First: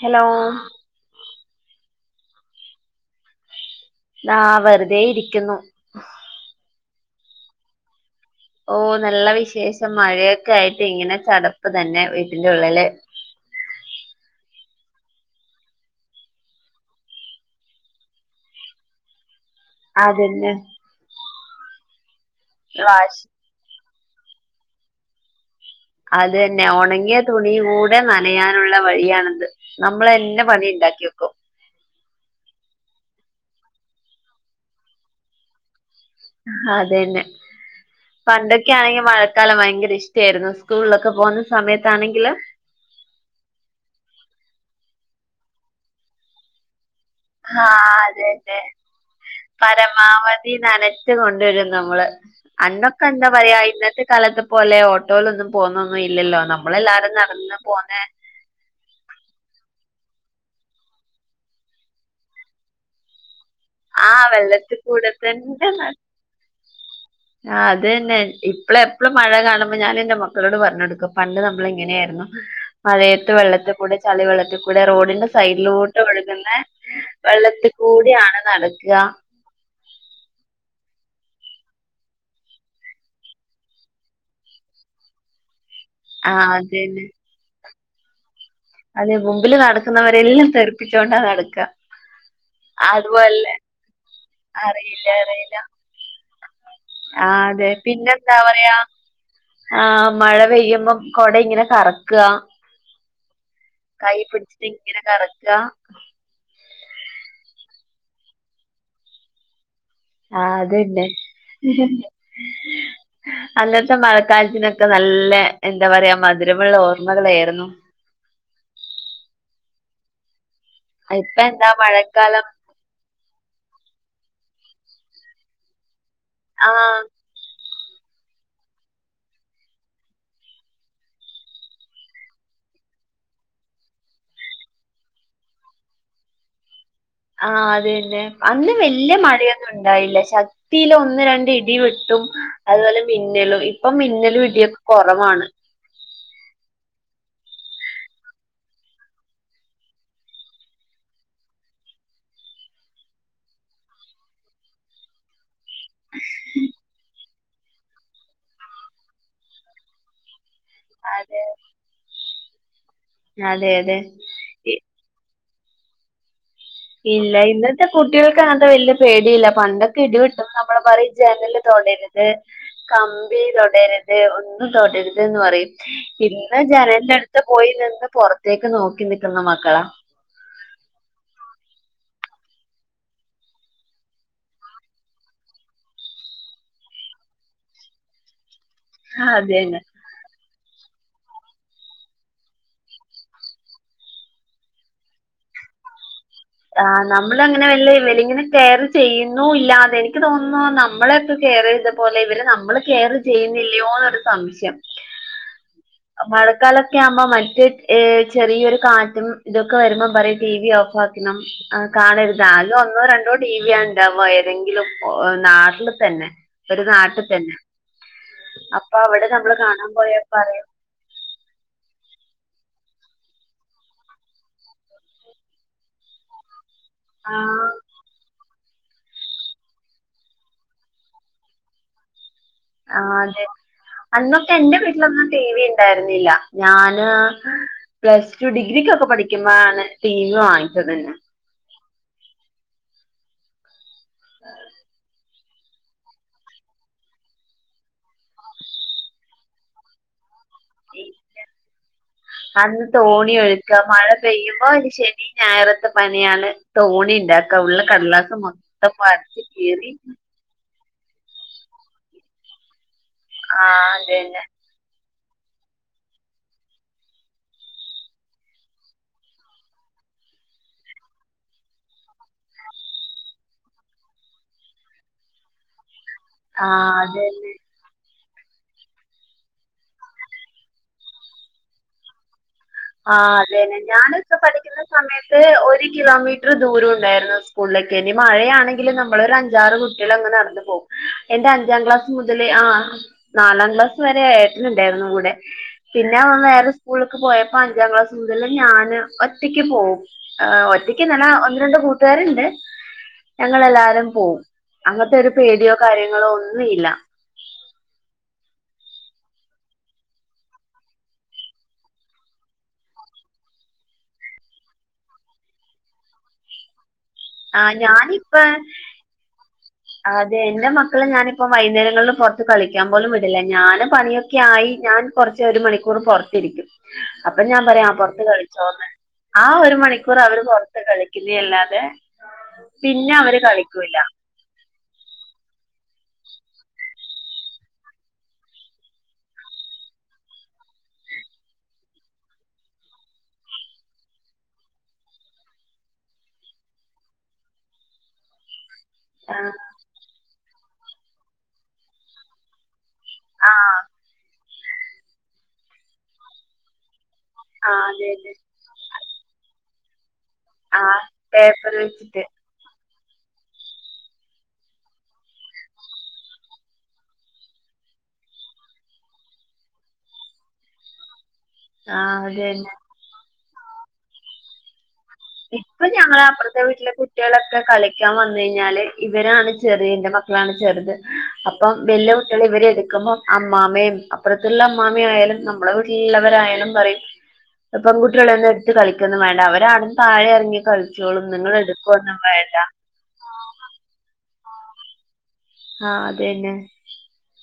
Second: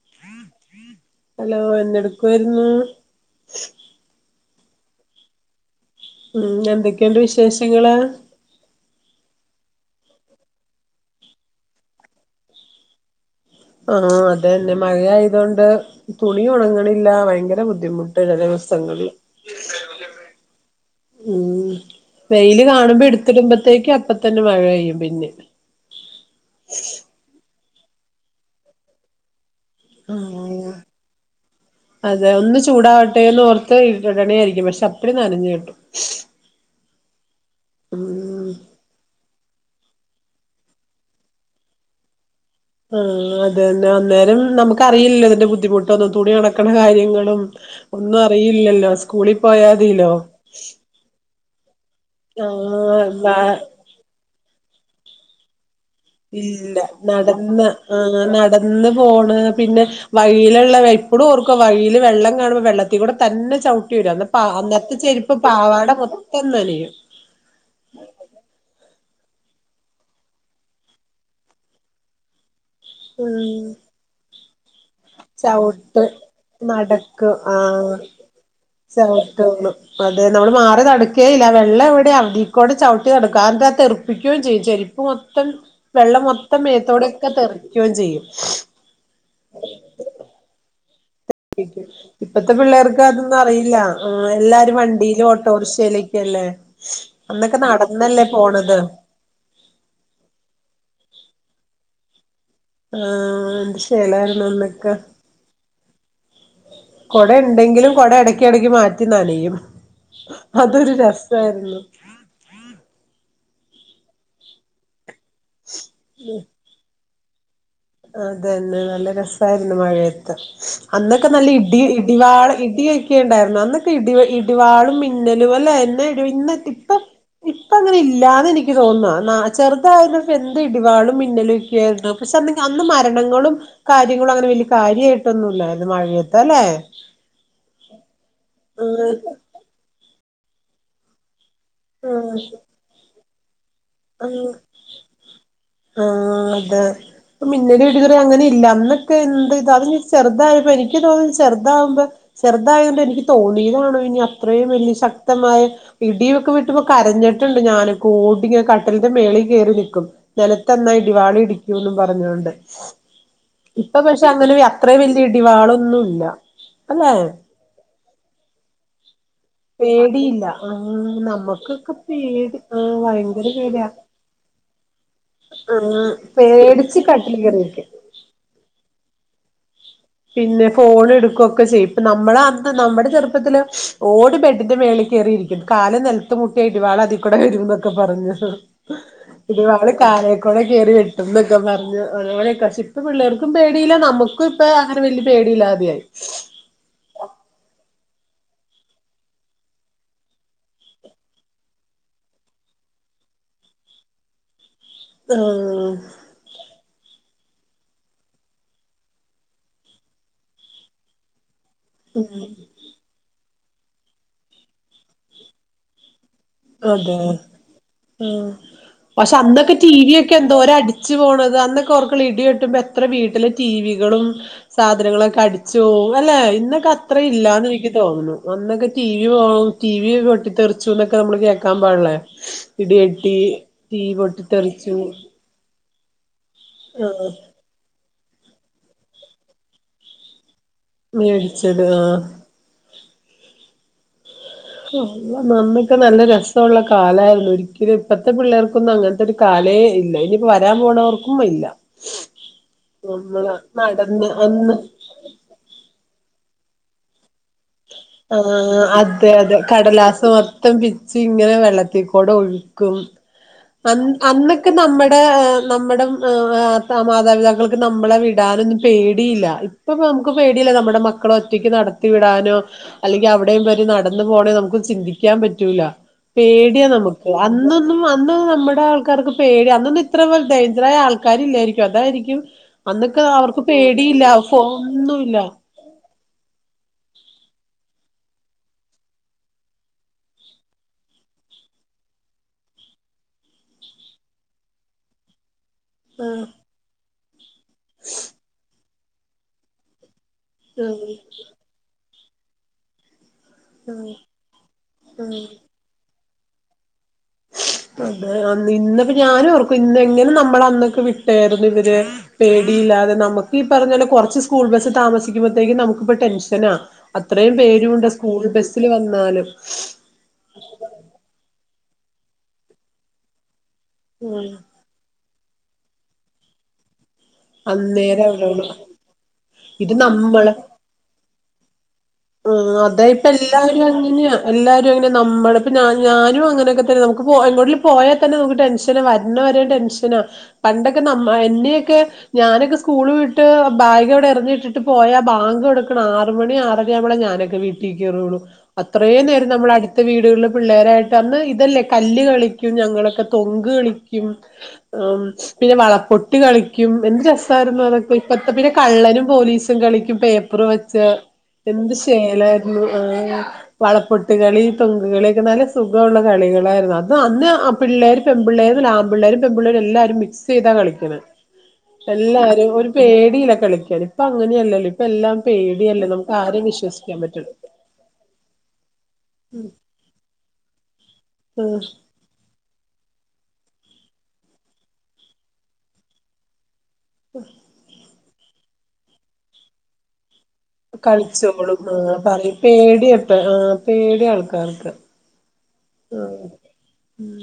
Hello hello എന്തെട്ക്കുവര്ന്ന് ആഹ് വെർതെ ഇരിക്കുന്നു. ഉം എന്തൊക്കെണ്ട് വിശേഷങ്ങള്. ഓഹ് നല്ല വിശേഷം. മഴയൊക്കായിട്ടിങ്ങനെ ചടപ്പ് തന്നെ വീട്ടിന്റുള്ളില് ആഹ് അതന്നെ. മഴയായതോണ്ട് തുണിയുണങ്ങണില്ല ഭയങ്കര ബുദ്ധിമുട്ട് ചെല ദിവസങ്ങളിൽ. അതന്നെ ഉം വെയില് കാണുമ്പോ വാഷ് എടുത്തിടുമ്പോത്തേക്ക് അപ്പ തന്നെ മഴ പെയ്യും പിന്നെ, അതന്നെ. ഒണങ്ങിയ തുണി കൂടെ നനയാനുള്ള വഴിയാണത്. നമ്മളന്നെ പണി ആഹ് ഇണ്ടാക്കി വെക്കും അതെ ഒന്ന് ചൂടാവട്ടെന്നോർത്ത് ഇടണേയായിരിക്കും പക്ഷെ അപ്പടി നനഞ്ഞു കിട്ടും. അതന്നെ ഉം പണ്ടൊക്കാണെങ്കിൽ മഴ ക്കാലം ഭയങ്കര ഇഷ്ടയിരുന്നു സ്കൂളിലൊക്കെ പോകുന്ന സമയത്താണെങ്കില് ആഹ് അതന്നെ അന്നേരം നമുക്കറിയില്ലല്ലോ അതിന്റെ ബുദ്ധിമുട്ട് ഒന്നും തുണി ഒണക്കണ കാര്യങ്ങളും. ആ ഒന്നും അതന്നെ അറിയില്ലല്ലോ സ്കൂളിൽ പോയാതിലോ തി നനച്ച് കൊണ്ടുവരും നമ്മള് അന്നൊക്കെ എന്താ പറയാ ആഹ് ഇന്നത്തെ കാലത്ത് പോലെയോ ട്ടോലൊന്നും പോകുന്നൊന്നും ഇല്ലല്ലോ ഇല്ല നമ്മളെല്ലാരും നടന്ന് പോന്ന എന്ന് ഫോണ് പിന്നെ വയില്ള്ള ഇപ്പളും ഓർക്കും വഴില് വെള്ളം കാണുമ്പോ വെള്ളത്തി കൂടെ തന്നെ ചൗ ട്ടിരും ആ അന്ന് പാ വെള്ളത്തി അന്നത്തെ കൂടെ ചെരുപ്പ് പാവാട മൊത്തം ന്നനയും. ആഹ് അതന്നെ ഇപ്പള് എപ്പഴും മഴ കാണുമ്പോ ഞാനെന്റെ മക്കളോട് പറഞ്ഞെടുക്കും പണ്ട് നമ്മള് ഇങ്ങനെയായിരുന്നു. [inaudible] മഴയത്ത് ഉം വെള്ളത്തിൽ കൂടെ ചളി വെള്ളത്തി കൂടെ റോഡിന്റെ സൈഡിലോട്ട് ചവിട്ട് ഒഴുകുന്ന നടക്കും വെള്ളത്തി കൂടിയാണ് നടക്ക തള്ളു അതെ നമ്മള് മാറി നടക്കേയില്ല വെള്ളം എവിടെ അതീകൂടെ ചവിട്ടി നടക്കൂ അതെന്താ തെറുപ്പിക്കുകയും ചെയ്യും ചെരിപ്പ് മൊ ത്തം വെള്ളം ആ മൊത്തം അതന്നെ മേത്തോടെയൊക്കെ തെറിക്കുകയും ചെയ്യും. അതെ മുമ്പില് നടക്കുന്നവരെല്ലാം തെറുപ്പിച്ചോണ്ടാ നട ഇപ്പത്തെ പിള്ളേർക്ക് അതൊന്നും അറിയില്ല എല്ലാരും വണ്ടിയിലും ഓട്ടോറിക്ഷയിലേക്കല്ലേ. ആഹ് അന്നൊക്കെ അതെ നടന്നല്ലേ പിന്നെന്താ പറയാ പോണത് ആഹ് മഴ പെയ്യുമ്പോ കൊട ഇങ്ങനെ കറക്ക ആഹ് എന്ത് ശേലായിരുന്നു അന്നൊക്കെ, നടക്ക കുട ഇണ്ടെങ്കിലും കൊട എടക്കിടക്ക് മാറ്റി നനയും ആ അതൊരു അതന്നെ രസായിരുന്നു. അന്നത്തെ മഴക്കാലത്തിനൊക്കെ നല്ല എന്താ പറയാ മധുരമുള്ള ഓർ മ്മകളേരുന്നു അതന്നെ നല്ല രസായിരുന്നു മഴയത്ത്. അന്നൊക്കെ ഇപ്പ നല്ല എന്താ ഇടി മഴക്കാലം ഇടിവാള ഇടിയ ക്കേണ്ടായിരുന്നു അന്നൊക്കെ ഇടി ഇടിവാളും മിന്നലും അല്ലേ എന്ന ഇടി ഇന്ന ഇപ്പ, ആഹ് ഇപ്പ അങ്ങനെല്ലാന്ന് എനിക്ക് തോന്ന ചെറുതായപ്പോ എന്ത് ഇടിവാളും മിന്നലൊക്കായിരുന്നു പക്ഷെ അ അന്ന് മരണങ്ങളും കാര്യങ്ങളും അങ്ങനെ വല്ല്യ കാര്യായിട്ടൊന്നും ല്ലായിരുന്നു മഴയത്ത് അല്ലെ. ആഹ് അതന്നെ അന്ന് ആഹ് വല്യ മഴയൊന്നും ഉണ്ടായില്ല ശക്തില് ഒന്ന് രണ്ട് ഇ ടി വെട്ടും അതുപോലെ മിന്നലും ഇപ്പൊ ആഹ് മിന്നലും ഇടിയൊക്കെ കൊറവാണ്. ആഹ് അതെ ഇപ്പോ മിന്നലും ഇടി [unintelligible] അങ്ങനെ ഇല്ല അന്നൊക്കെ എന്ത് ഇ അത് ചെറുതായപ്പോ എനിക്ക് തോന്നു ചെറുതാവുമ്പോ, ചെറുതായത് കൊണ്ട് എനിക്ക് തോന്നിയതാണോ ഇനി അത്രയും വലിയ ശക്തമായ, ഇടിയൊക്കെ വെട്ടുമ്പോ കരഞ്ഞിട്ടുണ്ട് ഞാനൊക്കെ ഓടി കട്ടലിന്റെ മേളിൽ കേറി നക്കും. നിലത്ത്ന്നാ ഇടി വാള് അതെ ഇടിക്കൂന്ന് പറഞ്ഞുകോണ്ട് അതെ അതെ ഇപ്പ പക്ഷെ അങ്ങനെ, അ ഇ- ത്രേ വല്ല്യ ഇടിവാളൊന്നുല്ല അല്ലെ ഇല്ല ഇന്നത്തെ കുട്ടികൾക്ക് അങ്ങൻത്തെ വല്ല്യ പേടിയില്ല പണ്ടൊക്കെ പേടിയില്ല ഇടിവെട്ടുമ്പോ നമ്മള് പറയും ആഹ് ജനല് നമ്മുക്കൊക്കെ തൊടരുത്, പേടി ആഹ് കമ്പി ഭയങ്കര പേടിയാ തൊടരു ത് ഒന്നും തൊടരുത് ന്ന് പറയും ആഹ് ഇന്ന് പേടിച്ച് ജനൽന്റെ കട്ടിലിൽ അടുത്ത് കേറി പോയി ഇരിക്കും നിന്ന് പൊറത്തേക്ക് നോക്കി നിക്കുന്ന മക്കളാ, പിന്നെ ഫോൺ എടുക്കൊക്കെ ചെയ്യും ഇപ്പ നമ്മള അന്ന് നമ്മുടെ ചെറുപ്പത്തില് ഓടി ബെഡിന്റെ മേളി കേറിയിരിക്കും. കാല് നെലത്ത്‌ മുട്ട്യ ഇടിവാളതികൂടെ വരുംന്നൊക്കെ പറഞ്ഞു അതന്നെ ഇടിവാള്. കാലെക്കൂടെ കേറി വെര്ത്തും എന്നൊക്കെ പറഞ്ഞു അതുപോലെ ക പക്ഷെ ഇപ്പ പിള്ളേർക്കും പേടിയില്ല നമ്മക്കും ഇപ്പ. അങ്ങനെ വല്ല്യ പേടിയില്ലാതെയായി. ആഹ് നമ്മളങ്ങനെ വല്ല ഇവല്ങ്ങനെ കെയറ് ചെയ്യുന്നു ഇല്ലാതെ എനിക്ക് തോന്നുന്നു നമ്മളെക്കെ കെയറ്യ്ത. പോലെ ഇവര് നമ്മള് കെയറ് ചെയ്യുന്നില്ലയോന്നൊരു സംശയം. ആഹ്. മഴക്കാലൊക്കെ ആവുമ്പ മറ്റ് ഏഹ് ചെറിയൊരു കാറ്റും ഇതൊക്കെ വരുമ്പം പറയും ടി വി ഓഫ് ആക് കണം കാണരുത് ആകെ ഒ ന്നോ രണ്ടോ ടി വിയ ഉണ്ടാവാ ഏതെങ്കിലും ഒ നാട്ടില് തന്നെ. ഒരു അതെ നാട്ടി തന്നെ ആഹ് അപ്പൊ അവിടെ പക്ഷെ നമ്മള് അന്നൊക്കെ ടി കാണാൻ വി പോയാ യൊക്കെ പറയും എന്തോര അടി ച്ച് പോണത് അന്നൊക്കെ ഓർക്കള് ഇടി വെട്ടുമ്പ എത്ര വീട്ടിലെ ടി വികളും. സാധനങ്ങളൊക്കെ അടിച്ചോവും അല്ലെ ഇന്നക്ക ത്ര ഇല്ലാന്ന് ആഹ് എനിക്ക് തോന്നുന്നു അന്നൊക്കെ ടി വി പോകു ടി വി പൊട്ടിത്തെറിച്ചുന്നൊ ക്കെ നമ്മള് കേക്കാൻ പാടില്ലേ ആഹ് ഇടിവെട്ടി അതെ തീ അന്നൊക്കെ എന്റെ പൊട്ടിത്തെറിച്ചു. വീട്ടിലൊന്നും ടി വി ഉണ്ടായിരുന്നില്ല ഞാന്. ആഹ് പ്ലസ് ടു ഡിഗ്രിക്കൊക്കെ പഠിക്കുബാണ് ടി വി വാങ്ങിച്ചത്. മേടിച്ചത് ആഹ്. ആ [unintelligible] അന്നൊക്കെ നല്ല രസവുള്ള കാലായിരുന്നു ഒരിക്കലും ഇപ്പത്തെ പിള്ളേർക്കൊന്നും അങ്ങൻത്തെര്. കാലെ ഇല്ലയ്നു. വരാൻ പോണവർക്കും ഇല്ല അന്ന് തോണി നമ്മള് ഒഴുക്ക മഴ നടന്ന് പെയ്യുമ്പോ അന്ന്. ഒരു ശനി ഞായറത്തെ പണിയാണ് തോണി ഇണ്ടാക്ക ഉള്ള കടലാസ് ആഹ് മൊത്തം പരത്തി കീറി. ത്തം പിച്ചി ഇങ്ങനെ വെള്ളത്തിക്കൂടെ ഒഴുക്കും ആ അ അതന്നെ അന്നൊ ക്കെ നമ്മടെ നമ്മടെ ഏഹ് സ മാതാപിതാക്കൾക്ക് നമ്മളെ വിടാനൊന്നും പേടിയില്ല. ഇപ്പപ്പം നമക്ക് പേടിയല്ലെ നമ്മടെ മക്കളെ ഒറ്റയ്ക്ക് നടത്തി വിടാൻ. നൊ അല്ലെങ്കി അവ്ടെയും ഇവര് നടന്നു പോണേ നമുക്ക് ചിന്തിക്കാൻ പറ്റൂല. ആ പേടിയ നമുക്ക് അതന്നെ അന്ന്. ന്നും അന്ന് നമ്മടെ ആൾക്കാർക്ക് പേടിയ അന്നൊന്നും ഇത്ര [unintelligible] ദരിദ്രരായ ആൾക്കാരില്ലായിരിക്ക്യും അതായിരിക്ക്യും. ആഹ് അതെന്നെ ഞാനൊക്ക പഠിക്ക്യുന്ന ഫോണൊന്നുല്ല സമയത്ത് ഒരു കിലോമീ റ്റർ ദൂരുവുണ്ടായിരുന്നു സ്കൂൾലേക്ക് എനി മഴയാണെങ്കിലും നമ്മളൊരഞ്ചാറ് കുട്ട്യളങ് നടന്ന് പോവും. എന്റെ അഞ്ചാം ക്ലാസ് മുതല് ആ നാലാം ക്ലാസ് വരെ ഏട്ടനുണ്ടായിരുന്നു കൂടെ. പിന്നെ ആഹ് അവൻ വേറെ സ്കൂൾലേക്ക് പോയപ്പൊ അഞ്ചാം ക്ലാസ് മുതല് ഞാന് ഒറ്റയ്ക്ക് പോവും. ആ ആഹ് ഒറ്റയ്ക്ക്ന്നല്ല ഒന്ന് രണ്ട് കൂട്ടുകാരുണ്ട്. ഞങ്ങളെല്ലാരും പോവും അങ്ങൻത്തെരു പേടിയോ കാര്യങ്ങളോ ഒന്നും ഇല്ല. അതെ അന്ന് ഇന്നിപ്പൊ ഞാനോർക്കും ഇന്ന് എങ്ങനെ നമ്മളന്നൊക്കെ വിട്ടേയിരുന്നു ഇവര്. പേടിയില്ലാതെ നമുക്ക് ഈ പറഞ്ഞലെ കുറച്ച് സ്കൂൾ ബസ്സ് താമസിക്കുമ്പഴത്തേക്കും നമുക്കിപ്പ ടെൻഷനാ. അത്രയും ആഹ് പേരുണ്ട ഞാനിപ്പ സ്കൂൾ ബസില് വന്നാലും. അതെ എന്റെ മക്കളെ ഞാനിപ്പം വൈന്നേരങ്ങളിൽ പൊറത്ത് കളിക്കാൻ പോലും വിടില്ല ഞാനും. പണിയൊക്കെ ഉം ആയി ഞാൻ കൊറച്ച് ഒരു മണിക്കൂർ പൊറത്തിരിക്കും. അപ്പ ഞാൻ പറയും ആ പൊറത്ത് അന്നേരം അവരോട് കളിച്ചോന്ന്. ആ ഒരു ഇത് മണിക്കൂറ് അവര് പൊറത്ത് കളിക്ക്യുന്നെയല്ലാതെ. ആ അതായിപ്പ എല്ലാവരു അങ്ങനെയാ. എല്ലാരു അങ്ങനെ നമ്മടെ ഇപ്പ ഞ്ഞാ ഞാനും അങ്ങനൊക്കെ തന്നെ നമുക്ക് പോവാൻ എങ്ങോട്ടെലും പോയാൽ തന്നെ നമുക്ക് ടെൻഷന വര്ണവരെ ടെൻ ഷന പണ്ടൊക്കെ നമ്മ എന്നെയൊക്കെ. ഞാനൊക്കെ സ്കൂള് വിട്ട് ബാഗ് എവിടെ എറിഞ്ഞിട്ടിട്ട് പോയാ ബാങ്ക് കൊടുക്കണം ആറ് മണി ആറര ആവുമ്പള ഞാനൊക്കെ വീ ചിക്കെറൊള്ളു. അത്രയും നേരം ആഹ് നമ്മള് അടുത്ത വീടുകളിൽ പിള്ളേരായിട്ട് അന്ന് ഇതല്ലേ കല്ല് കളിക്കും ഞങ്ങൾ തോങ്ക് ആഹ് കളിക്കും പിന്നെ വളപ്പൊട്ട് കളിക്കും എന്ത് രസ.. രസായിരുന്നു ആഹ് അതെ അതൊക്കെ അതെ ഇപ്പഴത്തെ പിന്നെ കള്ളനും പോലീസും കളിക്കും പേ.. പേപ്പർ വെച്ച് ആഹ് പേപ്പർ എന്ത് വെച്ചിട്ട് ശേലായിരുന്നു ഏ.. വളപ്പൊട്ട് കളി തൊങ്കകളി ഒക്കെ നല്ല സുഖമുള്ള കളികളായിരുന്നു അന്ന് അന്ന് പിള്ളേര് പെൺ പിള്ളേരും ആൺ പിള്ളേരും പെമ്പിള്ളേരും എല്ലാരും മിക്സ് ചെയ്താ കളിക്കണത്. ആഹ് അത് തന്നെ എല്ലാരും ഒരു പേടിയില കളിക്കാൻ ഇപ്പ അങ്ങനെയല്ലല്ലോ ഇപ്പൊ എല്ലാം ഇപ്പൊ പേടിയല്ലേ ഞങ്ങള നമുക്ക് അപ്പുറത്തെ ആരെയും വീട്ടിലെ വിശ്വസിക്കാൻ പറ്റില്ല കുട്ടികളൊക്കെ കളിക്കാൻ വന്ന് കഴിഞ്ഞാല് ഇവരാണ് ചെറിയ എന്റെ മക്കൾ മക്കളാണ് ചെറുത് അപ്പം ആഹ് വല്യകുട്ടികൾ ഇവരെ എടുക്കുമ്പോ അമ്മാമയും അപ്പുറത്തുള്ള അമ്മാമയാലും നമ്മളെ വീട്ടിലുള്ളവരായാലും പറയും ഉം പെൺകുട്ടികളൊന്നും എടുത്ത് കളിക്കന്നും വേണ്ട അവരാട താഴെ ഇറങ്ങി നിങ്ങൾ കളിച്ചോളും ആ എടുക്കൊന്നും വേണ്ട പറയും പേടിയപ്പ ആ പേടിയ ആൾക്കാർക്ക് ആ ഓഹ് അതന്നെ ഉം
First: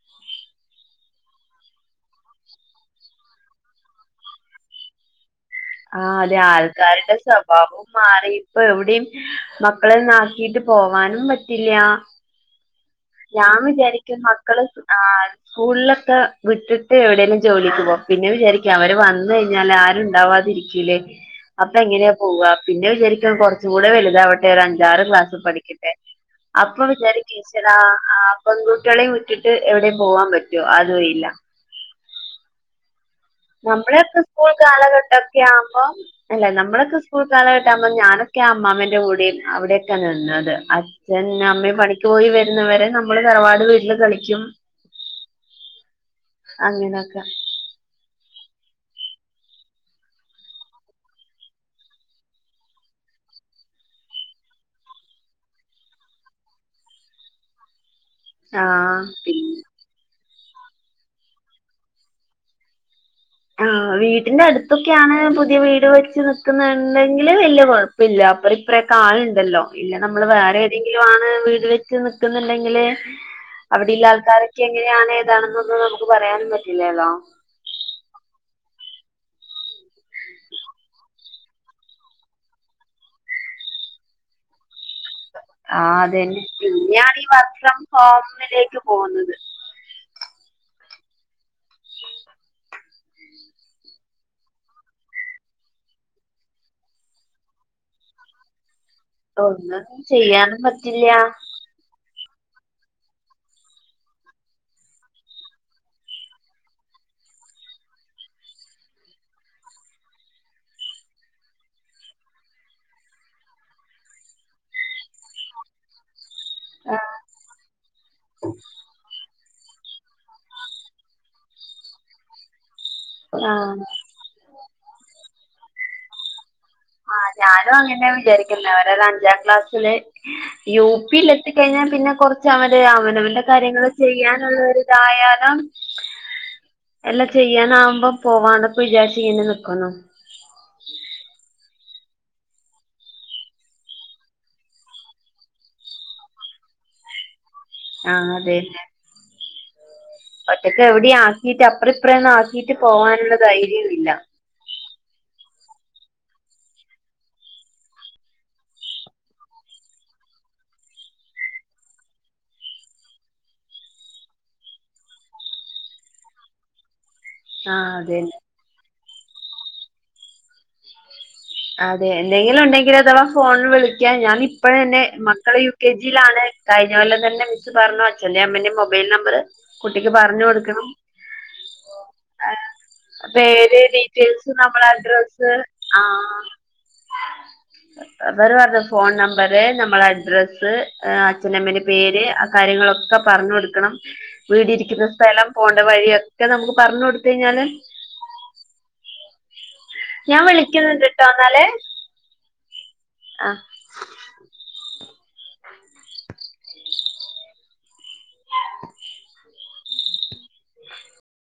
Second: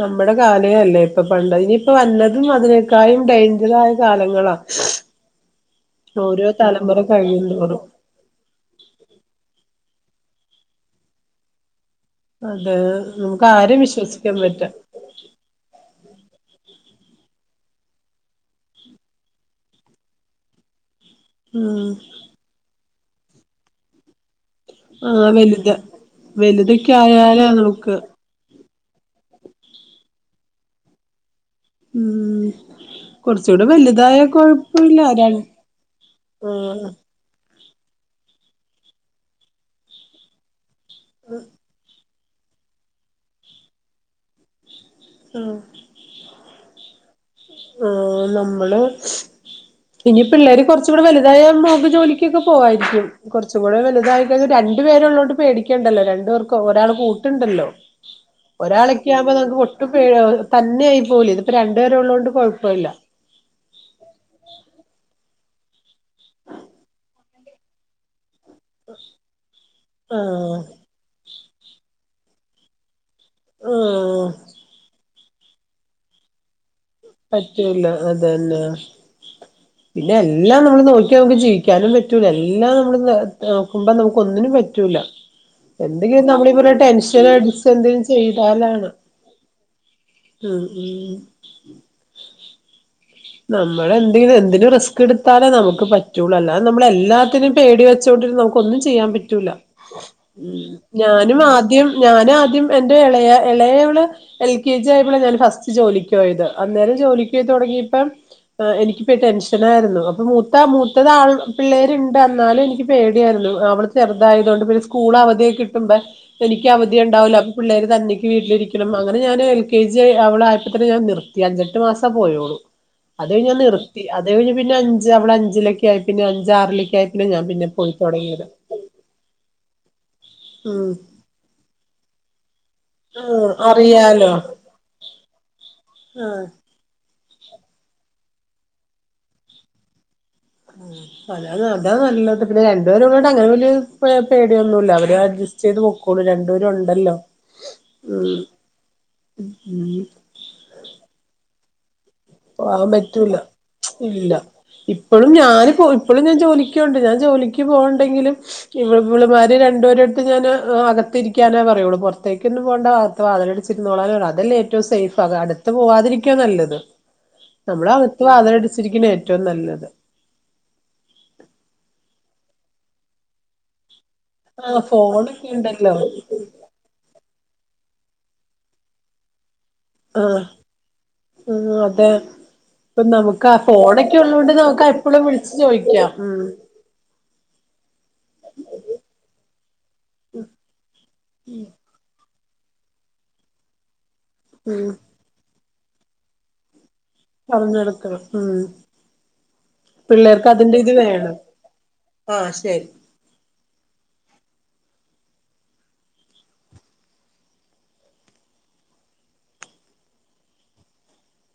നമ്മുടെ കാലേയല്ല ഇപ്പൊ പണ്ട് ഇനിയിപ്പ വല്ലതും അതിനേക്കായും ഡേഞ്ചറായ കാലങ്ങളാ ആഹ് അതെ ഓരോ തലമുറ ആൾക്കാരുടെ കഴിയുന്തോറും സ്വഭാവം മാറി ഇപ്പൊ എവിടെയും മക്കളൊന്നും ആക്കിട്ട് പോവാനും പറ്റില്ല അതെ നമുക്ക് ഞാൻ ആരേയും വിചാരിക്കും വിശ്വസിക്കാൻ മക്കള് പറ്റാം ആഹ് സ്കൂളിലൊക്കെ വിട്ടിട്ട് എവിടെങ്കലും ജോലിക്ക് പോക പിന്നെ വിചാരിക്കും അവര് വന്ന് കഴിഞ്ഞാ ആരും ഉണ്ടാവാതിരിക്- അപ്പ ഉം എങ്ങനെയാ പോവ പിന്നെ വിചാരിക്കും കുറച്ച കൂടെ വലുതാവട്ടെ ഒരു അഞ്ചാറ് ആ ക്ലാസ് വലുത പഠിക്കട്ടെ അപ്പൊ വലുതൊക്കെ വിചാരിക്കും ആയാലാ ഈശ്വരാ നമുക്ക് ആഹ് പെൺകുട്ടികളെ വിട്ടിട്ട് എവിടെയും പോവാൻ പറ്റോ അതുവില്ല ഉം കുറച്ചൂടെ വലുതായ നമ്മളൊക്കെ സ്കൂൾ കൊഴപ്പല്ല ര കാലഘട്ടൊക്കെ ആവുമ്പോം അല്ലെ ആഹ് നമ്മളൊക്കെ സ്കൂൾ കാലഘട്ടമാകുമ്പോ ഞാനൊക്കെ ആ അമ്മാമന്റെ കൂടെ അവിടെയക്കാ നിന്നത് അച്ഛൻ അമ്മയും പണിക്- പോയി വരുന്നവരെ നമ്മള് തറവാട് വീട്ടില് കളിക്കും ഉം അങ്ങനെയൊക്കെ ആഹ് നമ്മള് ഇനി പിള്ളേര് കുറച്ച് കൂടെ വലുതായ മോൾക്ക് ജോലിക്കൊക്കെ പോവായിരിക്കും കുറച്ചും കൂടെ വലുതായി കഴിഞ്ഞാ രണ്ടു പേരുള്ളോണ്ട് പേടിക്കേണ്ടല്ലോ രണ്ടു പേർക്ക് ഒരാൾ കൂട്ടുണ്ടല്ലോ ആഹ് ഒരാളൊക്കെ ആവുമ്പോ പിന്നെ നമുക്ക് പ- തന്നെ ആയി പോവില്ലേ ഇതിപ്പോ രണ്ടു പേര് ഉള്ളതുകൊണ്ട് കുഴപ്പല്ല ആഹ് വീട്ടിന്റെ അടുത്തൊക്കെയാണ് പുതിയ വീട് വെച്ച് നിക്കുന്നുണ്ടെങ്കില് വല്യയ കുഴപ്പല്ല അവരുടെ ഒപ്പരകാളുണ്ടല്ലോ ഇല്ല നമ്മള് ആഹ് വേറെ ഏതെങ്കിലും ആണ് വീട് വെച്ച് നിക്കുന്നുണ്ടെങ്കില് അവിടെള്ള ആഹ് ആൾക്കാരൊക്കെ എങ്ങനെയ ആണ് ഏതാണെന്നൊന്നും നമുക്ക് പറയാനും പറ്റില്ലല്ലോ പറ്റൂല അതന്നെ പിന്നെ എല്ലാം നമ്മള് നോക്കി നമുക്ക് ജീവിക്കാനും പറ്റൂല എല്ലാം നമ്മള് നോക്കുമ്പ നമുക്ക് ഒന്നിനും പറ്റൂല ആഹ് എന്തെങ്കിലും അതന്നെ നമ്മളി പറഞ്ഞപോലെ പിന്നെയാണ് ടെൻഷൻ ഈ വർക്ക് അടിച് ഫ്രം എന്തെങ്കിലും ഹോമിലേക്ക് ചെയ്താലാണ് പോകുന്നത് ഉം നമ്മള എന്തെങ്കിലും എന്തിനും റിസ്ക് എടുത്താലേ നമുക് പറ്റുള്ളൂ അല്ലാതെ നമ്മള എല്ലാത്തിനും പേടി വെച്ചോണ്ടിരുന്ന നമുക്- ഒന്നും ചെയ്യാൻ പറ്റൂല ഒന്നും ചെയ്യാനും പറ്റില്ല ഞാനും ആദ്യം ഞാന ആദ്യം എന്റെ ഇളയ ഇളയവളെ എൽ കെ ജി ആയപ്പോള ഞാന് ഫസ്റ്റ് ജോലിക്കൊയത്. അന്നേരം ജോലിക്ക് പോയി തുടങ്ങിയപ്പം. ആഹ് എനിക്പ്പ ടെൻഷനായിരുന്നു. അപ്പൊ മൂത്ത മൂത്തത് ആൺ പിള്ളേര്ണ്ട് ന്നാലും എനിക്ക് പേടിയായിരുന്നു. അവള് ചെറുതായതൊണ്ട് പിന്നെ സ്കൂളവധി കിട്ടുമ്പ എനിക്യവധി ആഹ് ണ്ടാവൂല. അപ്പ പിള്ളേര് തന്നിക്ക് വീട്ടിലിരിക്കണം. അങ്ങനെ ഞാന് കെ ജി അവളായപ്പൊ ത്തന്നെ ഞാൻ നിർത്തി. അഞ്ചെട്ട് മാസം പോയള്ളൂ. അത് കയിഞ്ഞ് ഞാൻ ആഹ് നിർത്തി അത് കയിഞ്ഞ് ഞാ നിർത്തി. അത്കഴിഞ് പിന്നെ അഞ്ച് അവള് അഞ്ചിലൊക്കായി. പിന്നെ അഞ്ചാറിലേ- കെറ്ററിംഗ പിന്നെ പ്പൊ തൊടങ്ങിയത്. അവനത് അഞ്ചാം ക്ലാസ്സില് യു ഉം പിൽ എത്തിക്കഴിഞ്ഞാ പിന്നെ കൊറച്ച് അവര് അവനവന്റെ ആഹ് കാര്യങ്ങള് അറിയാലോ ചെയ്യാനുള്ള രു ഇതായാലും ആഹ് എല്ലാ ചെയ്യാനാവുമ്പോ പോവാന്നൊക്കെ വിജാരിച്ച് ഇങ്ങെനെ നിക്കുന്നു. [inaudible] അത അതാ ന്നല്ലെത്. പിന്നെ രണ്ടുപേര് ള്ളോണ്ട് അങ്ങെനെ വെല്യോരു പേ പേടിയൊന്നുല്ല. അവര് അട്ജെ ചെയ്യ്ത് പൊക്കോളും. രണ്ടുപേരുംഅവിടെ ഒണ്ടല്ലോ. ആഹ് അതെലെ. ഒറ്റെക്ക് എവ്ടിം ആക്കീട്ട് അപ്പ്ർ ഇപ്പ്റെന്നാ ആൾ ക്കീട്ട് പോവാൻ പോവാനുള്ള ധൈര്യോ ഇല്ല. ഇപ്പളും ഞാന് പോ ഇപ്പഴും ഞാൻ ജോലിക്പോവ്ണ്ട്. ഞാൻ ജോലിക്ക് പോവ്ണ്ടെങ്കിലും ഇവ് ഇവൾമ്മാര് രണ്ടുപേരെട്ത്തും ഞാന് അകത്തിരിക്കാനേ പറയൊള്ളു. പൊർത്തേക്കൊന്നും പോണ്ട. കത്ത് വാതിലടച്ചിര്ന്നോള അതല്ലേ ഏറ്റവും സേഫ്. അട്ത്ത് പോവാതിരിക്ക ഏറ്റവും ന്നല്ലെത്. ന്നമ്മള് ആഹ് അകത്ത് അതന്നെ വാതിലടച്ചിരിക്കുന്നതാ ഏറ്റെവും ന്നല്ലെത്. അതെ എന്തെങ്കിലും ഉണ്ടെങ്കില് അഥവാ ഫോണ് വിളിക്കാ ഞാൻ ആഹ് ഇപ്പഴെന്നെ ഫോണൊക്കെ മക്കള് യു ഉണ്ടല്ലോ കെ ജിയിലാണ്. കഴ്‌ഞ്ഞൊല്ലൊം തന്നെ മിസ് പർഞ്ഞു അച്ഛന്റിം അമ്മന്റിം മൊബൈൽ നമ്പർ കുട്ടിക്ക് പറഞ് കൊട്ക്കണം. ഉം അതെ ഇപ്പ ന്നമുക്ക് ആഹ് പേര് ഫോണൊക്കെ ഡീറ്റെയിൽസ് ള്ളോണ്ട് നമ്മളെ ന്നമുക്ക് എപ്പഴും അഡ്രസ്സ് വിളിച്ച് ചോയ്ക്കാം. ഉം ആഹ് അവര് പർഞ്ഞു ഫോൺ നമ്പെര് ന്നമ്മളെ അഡ്രസ്സ് അച്ഛനമ്മേന്റെ പേര് കാര്യങ്ങളൊക്കെ പർഞ് കൊട്ക്കണം ഉം വീടിരിക്കുന്ന സ്ഥലം പോകേണ്ട വഴിയൊക്കെ ന്നമുക്ക് പർഞ് കൊട് പർഞ് കൊട്ക്കണം. ഉം പിള്ളേർക്ക് അതിന്റെ ഇത് വേണം. ട്ടാ ഇന്നാല്. ആഹ് ശരി ആഹ്.